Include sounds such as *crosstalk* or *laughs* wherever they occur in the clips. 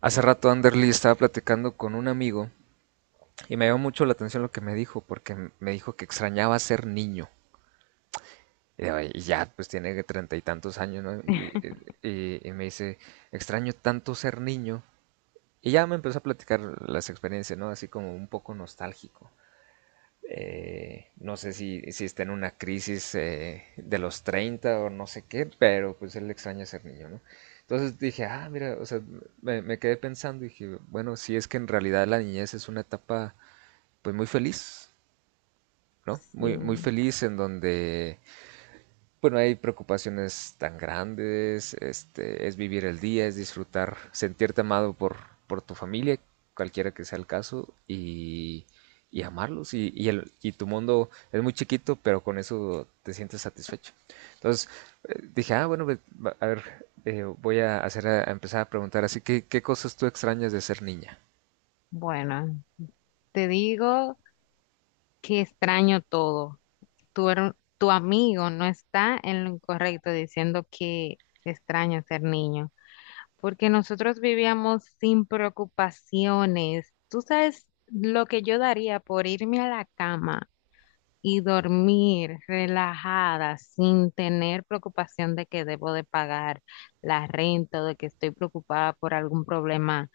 Hace rato Anderly estaba platicando con un amigo y me llamó mucho la atención lo que me dijo, porque me dijo que extrañaba ser niño. Y digo, "Ay, ya, pues tiene que treinta y tantos años, ¿no?" Y, y me dice, extraño tanto ser niño. Y ya me empezó a platicar las experiencias, ¿no? Así como un poco nostálgico. No sé si está en una crisis de los 30 o no sé qué, pero pues él extraña ser niño, ¿no? Entonces dije, ah, mira, o sea, me quedé pensando y dije, bueno, si es que en realidad la niñez es una etapa pues muy feliz, ¿no? Sí, Muy, muy feliz en donde pues no hay preocupaciones tan grandes, este, es vivir el día, es disfrutar, sentirte amado por tu familia, cualquiera que sea el caso, y amarlos. Y, el, y tu mundo es muy chiquito, pero con eso te sientes satisfecho. Entonces dije, ah, bueno, pues, a ver, voy a, hacer a empezar a preguntar así, ¿qué, qué cosas tú extrañas de ser niña? bueno, te digo que extraño todo. Tu amigo no está en lo incorrecto diciendo que extraño ser niño, porque nosotros vivíamos sin preocupaciones. Tú sabes lo que yo daría por irme a la cama y dormir relajada sin tener preocupación de que debo de pagar la renta o de que estoy preocupada por algún problema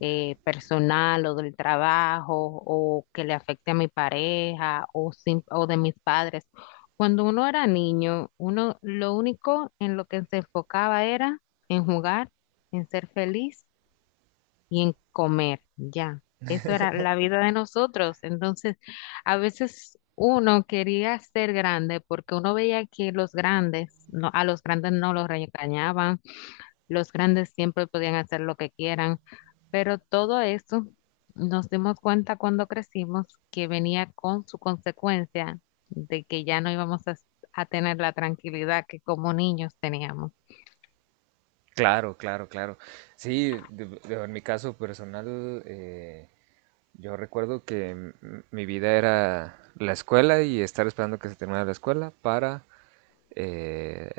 personal o del trabajo o que le afecte a mi pareja o de mis padres. Cuando uno era niño, uno lo único en lo que se enfocaba era en jugar, en ser feliz y en comer, ya. Eso era la vida de nosotros. Entonces, a veces uno quería ser grande porque uno veía que los grandes, no, a los grandes no los regañaban, los grandes siempre podían hacer lo que quieran, pero todo eso nos dimos cuenta cuando crecimos que venía con su consecuencia de que ya no íbamos a tener la tranquilidad que como niños teníamos. Claro, claro, claro. Sí, en mi caso personal, yo recuerdo que mi vida era la escuela y estar esperando que se terminara la escuela para eh,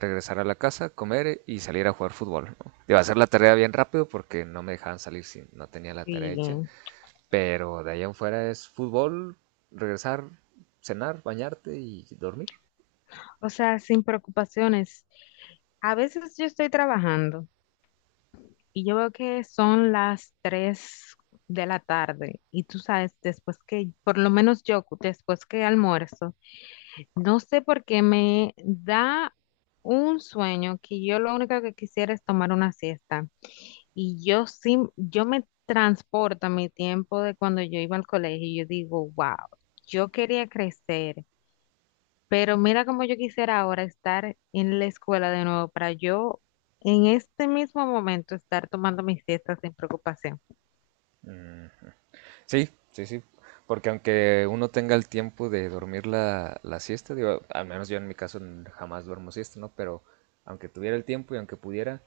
regresar a la casa, comer y salir a jugar fútbol, ¿no? Iba a hacer la tarea bien rápido porque no me dejaban salir si no tenía la tarea hecha, Y, pero de allá en fuera es fútbol, regresar, cenar, bañarte y dormir. o sea, sin preocupaciones. A veces yo estoy trabajando y yo veo que son las 3 de la tarde y tú sabes, después que, por lo menos yo, después que almuerzo, no sé por qué me da un sueño que yo lo único que quisiera es tomar una siesta. Y yo sí, yo me transporto a mi tiempo de cuando yo iba al colegio y yo digo, wow, yo quería crecer, pero mira cómo yo quisiera ahora estar en la escuela de nuevo para yo en este mismo momento estar tomando mis siestas sin preocupación. Mm, Sí, sí, sí. Porque aunque uno tenga el tiempo de dormir la siesta, digo, al menos yo en mi caso jamás duermo siesta, ¿no? Pero aunque tuviera el tiempo y aunque pudiera,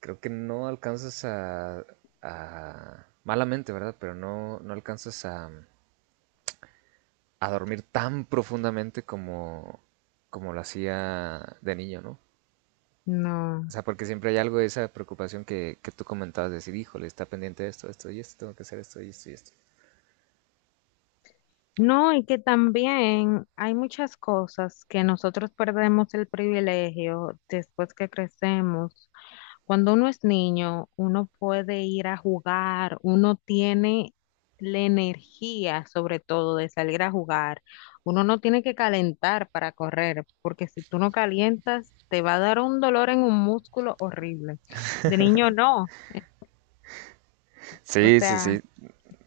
creo que no alcanzas a- malamente, ¿verdad? Pero no, no alcanzas a dormir tan profundamente como, como lo hacía de niño, ¿no? No. O sea, porque siempre hay algo de esa preocupación que tú comentabas, de decir, híjole, está pendiente de esto, esto y esto, tengo que hacer esto y esto y esto. No, y que también hay muchas cosas que nosotros perdemos el privilegio después que crecemos. Cuando uno es niño, uno puede ir a jugar, uno tiene la energía, sobre todo, de salir a jugar. Uno no tiene que calentar para correr, porque si tú no calientas, te va a dar un dolor en un músculo horrible. De niño no. O Sí, sí, sí, sea,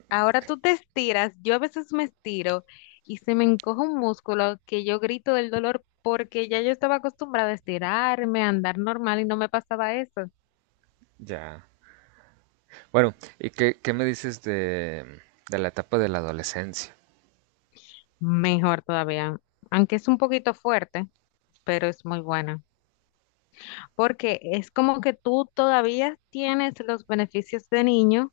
ahora tú te estiras, yo a veces me estiro y se me encoge un músculo que yo grito del dolor porque ya yo estaba acostumbrada a estirarme, a andar normal y no me pasaba eso. ya. Bueno, ¿y qué, qué me dices de la etapa de la adolescencia? Mejor todavía, aunque es un poquito fuerte, pero es muy buena, porque es como que tú todavía tienes los beneficios de niño,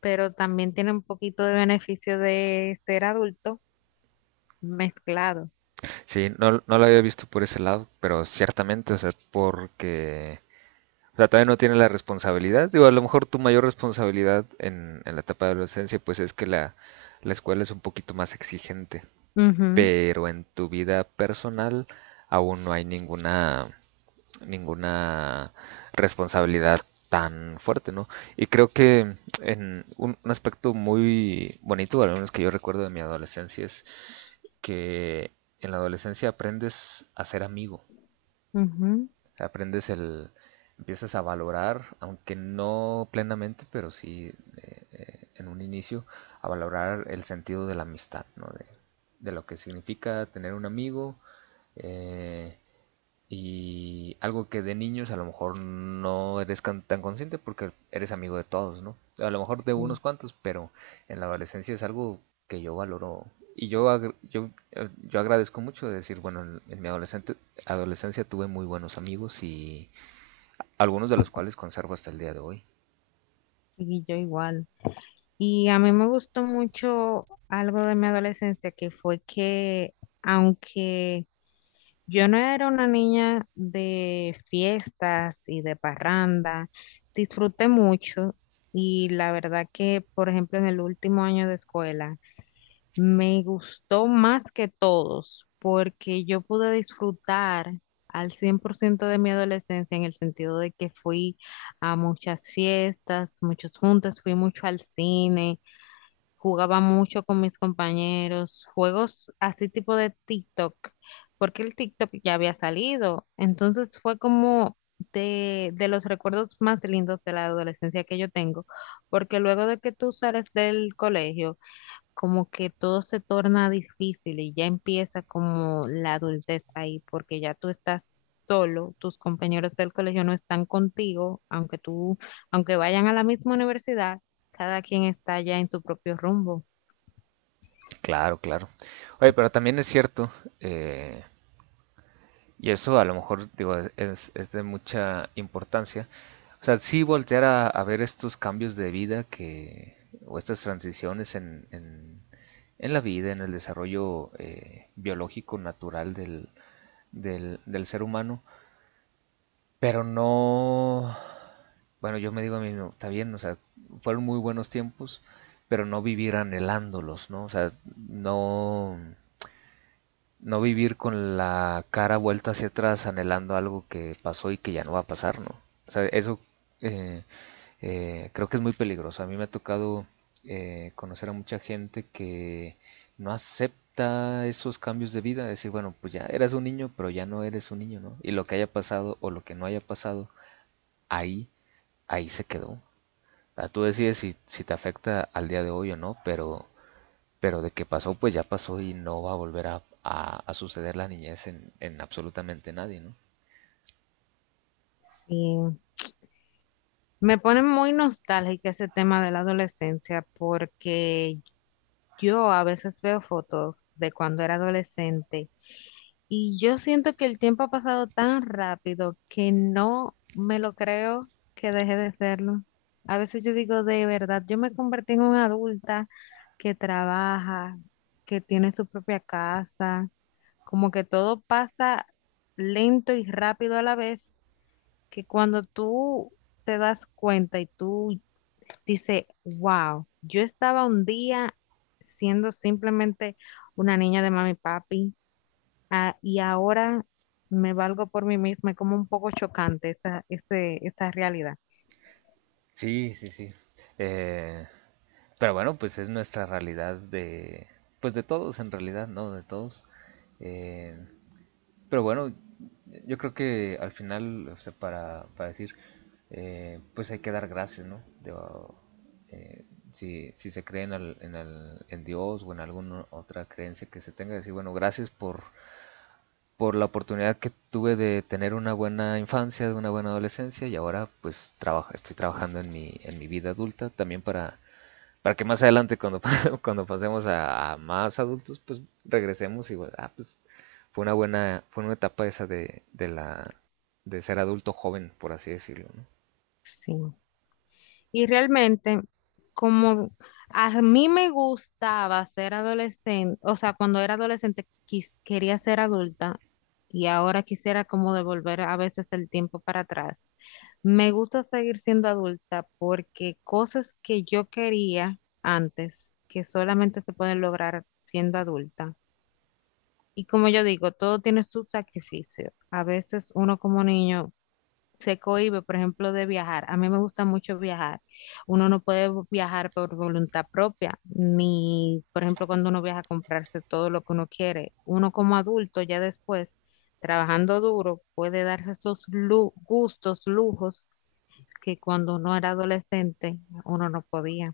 pero también tiene un poquito de beneficio de ser adulto mezclado. Sí, no, no lo había visto por ese lado, pero ciertamente, o sea, porque, o sea, todavía no tiene la responsabilidad. Digo, a lo mejor tu mayor responsabilidad en la etapa de adolescencia, pues es que la escuela es un poquito más exigente, Ujú, pero en tu vida personal aún no hay ninguna ninguna responsabilidad tan fuerte, ¿no? Y creo que en un aspecto muy bonito, al menos que yo recuerdo de mi adolescencia, es que en la adolescencia aprendes a ser amigo, ujú, o sea, aprendes el, empiezas a valorar, aunque no plenamente, pero sí en un inicio, a valorar el sentido de la amistad, ¿no? De lo que significa tener un amigo, eh, y algo que de niños a lo mejor no eres tan consciente porque eres amigo de todos, ¿no? A lo mejor de unos sí, cuantos, pero en la adolescencia es algo que yo valoro. Y yo, yo, yo agradezco mucho de decir, bueno, en mi adolescencia tuve muy buenos amigos y algunos de los cuales conservo hasta el día de hoy. y yo igual. Y a mí me gustó mucho algo de mi adolescencia que fue que aunque yo no era una niña de fiestas y de parranda, disfruté mucho y la verdad que, por ejemplo, en el último año de escuela me gustó más que todos porque yo pude disfrutar al 100% de mi adolescencia en el sentido de que fui a muchas fiestas, muchos juntas, fui mucho al cine. Jugaba mucho con mis compañeros, juegos así tipo de TikTok, porque el TikTok ya había salido. Entonces fue como de los recuerdos más lindos de la adolescencia que yo tengo, porque luego de que tú sales del colegio, como que todo se torna difícil y ya empieza como la adultez ahí, porque ya tú estás solo, tus compañeros del colegio no están contigo, aunque tú, aunque vayan a la misma universidad, cada quien está ya en su propio rumbo. Claro, claro. Oye, pero también es cierto, eh, y eso a lo mejor, digo, es de mucha importancia. O sea, sí voltear a ver estos cambios de vida que, o estas transiciones en la vida, en el desarrollo biológico natural del, del, del ser humano, pero no... Bueno, yo me digo a mí, no está bien, o sea, fueron muy buenos tiempos, pero no vivir anhelándolos, ¿no? O sea, no no vivir con la cara vuelta hacia atrás anhelando algo que pasó y que ya no va a pasar, ¿no? O sea, eso eh, creo que es muy peligroso. A mí me ha tocado conocer a mucha gente que no acepta esos cambios de vida. Decir, bueno, pues ya eras un niño, pero ya no eres un niño, ¿no? Y lo que haya pasado o lo que no haya pasado, ahí, ahí se quedó. O sea, tú decides si, si te afecta al día de hoy o no, pero de que pasó, pues ya pasó y no va a volver a, a suceder la niñez en absolutamente nadie, ¿no? Sí. Me pone muy nostálgica ese tema de la adolescencia porque yo a veces veo fotos de cuando era adolescente y yo siento que el tiempo ha pasado tan rápido que no me lo creo que dejé de serlo. A veces yo digo, de verdad, yo me convertí en una adulta que trabaja, que tiene su propia casa, como que todo pasa lento y rápido a la vez, que cuando tú te das cuenta y tú dices, wow, yo estaba un día siendo simplemente una niña de mami y papi. Ah, y ahora me valgo por mí misma, es como un poco chocante esa realidad. Sí, sí, sí. Eh, pero bueno, pues es nuestra realidad de, pues de todos en realidad, ¿no? De todos. Eh, pero bueno, yo creo que al final, o sea, para decir, pues hay que dar gracias, ¿no? Digo, eh, si, si se cree en, en, en Dios o en alguna otra creencia que se tenga, decir, bueno, gracias por la oportunidad que tuve de tener una buena infancia, de una buena adolescencia y ahora pues trabaja, estoy trabajando en mi vida adulta también para que más adelante cuando, *laughs* cuando pasemos a más adultos pues regresemos y bueno, ah, pues fue una buena, fue una etapa esa de la, de ser adulto joven, por así decirlo, ¿no? Sí. Y realmente, como a mí me gustaba ser adolescente, o sea, cuando era adolescente quería ser adulta y ahora quisiera como devolver a veces el tiempo para atrás. Me gusta seguir siendo adulta porque cosas que yo quería antes, que solamente se pueden lograr siendo adulta. Y como yo digo, todo tiene su sacrificio. A veces uno como niño se cohíbe, por ejemplo, de viajar. A mí me gusta mucho viajar. Uno no puede viajar por voluntad propia, ni, por ejemplo, cuando uno viaja a comprarse todo lo que uno quiere. Uno como adulto, ya después, trabajando duro, puede darse esos gustos, lujos que cuando uno era adolescente, uno no podía.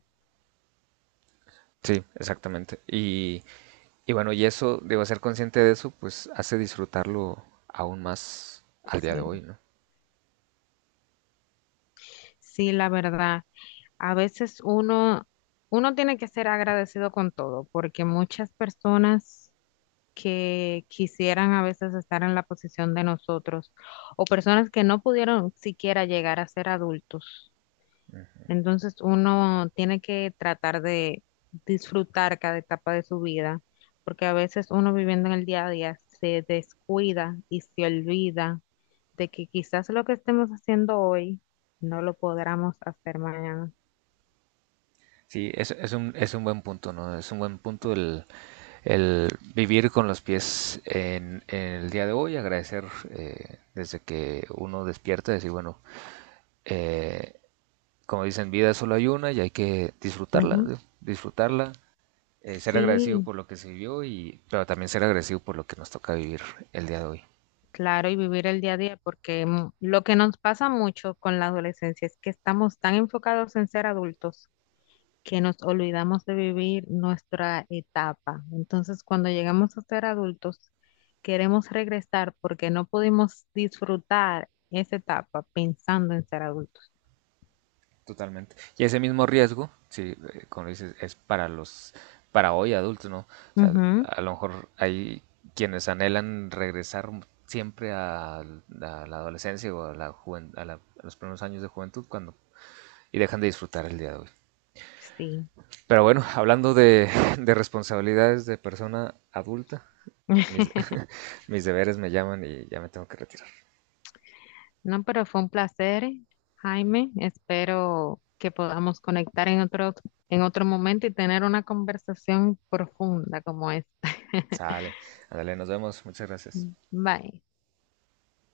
Sí, exactamente. Y bueno, y eso, debo ser consciente de eso, pues hace disfrutarlo aún más al día de Sí, hoy, ¿no? sí, la verdad. A veces uno, uno tiene que ser agradecido con todo, porque muchas personas que quisieran a veces estar en la posición de nosotros, o personas que no pudieron siquiera llegar a ser adultos. Entonces uno tiene que tratar de disfrutar cada etapa de su vida, porque a veces uno viviendo en el día a día se descuida y se olvida de que quizás lo que estemos haciendo hoy no lo podamos hacer mañana. Sí, es un buen punto, ¿no? Es un buen punto el vivir con los pies en el día de hoy, agradecer desde que uno despierta, decir, bueno, eh, como dicen, vida solo hay una y hay que disfrutarla, Ujú. ¿no? Disfrutarla, ser agradecido Sí, por lo que se vivió y, pero también ser agradecido por lo que nos toca vivir el día de hoy. claro, y vivir el día a día, porque lo que nos pasa mucho con la adolescencia es que estamos tan enfocados en ser adultos que nos olvidamos de vivir nuestra etapa. Entonces, cuando llegamos a ser adultos, queremos regresar porque no pudimos disfrutar esa etapa pensando en ser adultos. Totalmente. Y ese mismo riesgo, sí, como dices, es para los, para hoy adultos, ¿no? O sea, Ujú, a lo mejor hay quienes anhelan regresar siempre a la adolescencia o a, a a los primeros años de juventud cuando y dejan de disfrutar el día de hoy. sí. Pero bueno, hablando de responsabilidades de persona adulta, mis, *laughs* *laughs* mis deberes me llaman y ya me tengo que retirar. No, pero fue un placer, Jaime. Espero que podamos conectar en otro momento y tener una conversación profunda como esta. *laughs* Sale, ándale, nos vemos, muchas gracias. Bye.